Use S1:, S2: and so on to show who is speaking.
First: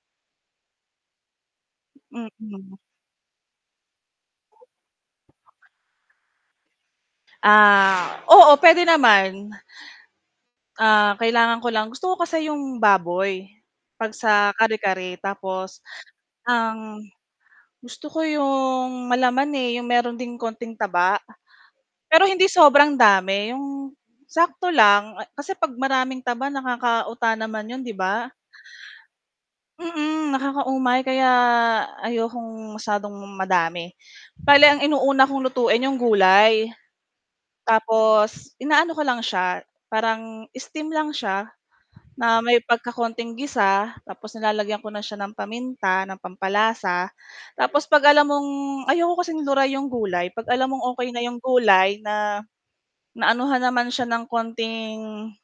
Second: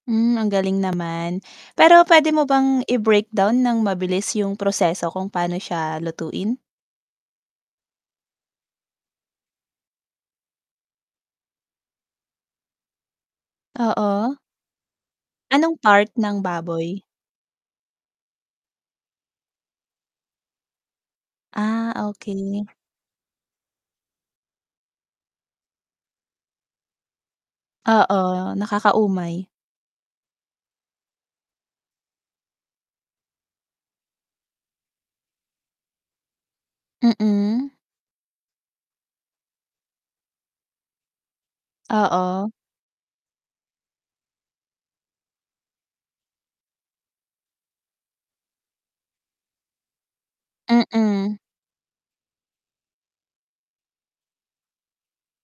S1: Hmm, ang galing naman, pero pwede mo
S2: Mm.
S1: bang i-breakdown nang mabilis yung proseso kung paano siya lutuin?
S2: Ah, oo pwede naman. Ah, kailangan ko lang gusto ko kasi 'yong baboy, 'pag
S1: Oo?
S2: sa kare-kare.
S1: Anong
S2: Tapos,
S1: part ng baboy?
S2: ang gusto ko 'yong malaman, eh, 'yong meron ding konting taba.
S1: Ah,
S2: Pero hindi
S1: okey.
S2: sobrang dami, 'yong sakto lang, kasi 'pag maraming taba nakakauta naman 'yon, 'di ba?
S1: Oo, nakakaumay.
S2: Mm, nakakaumay kaya ayokong masyadong madami, bale ang inuuna kong lutuin 'yong gulay.
S1: Mhm.
S2: Tapos, inaano ko lang siya, parang steam lang siya, na
S1: Oo.
S2: may pagkakonting gisa tapos nilalagyan ko na siya ng paminta, ng pampalasa tapos 'pag alam mong ayaw ko kasing luray 'yong gulay, 'pag alam mong okay na
S1: Mm.
S2: 'yong gulay na, naanuhan naman siya ng konting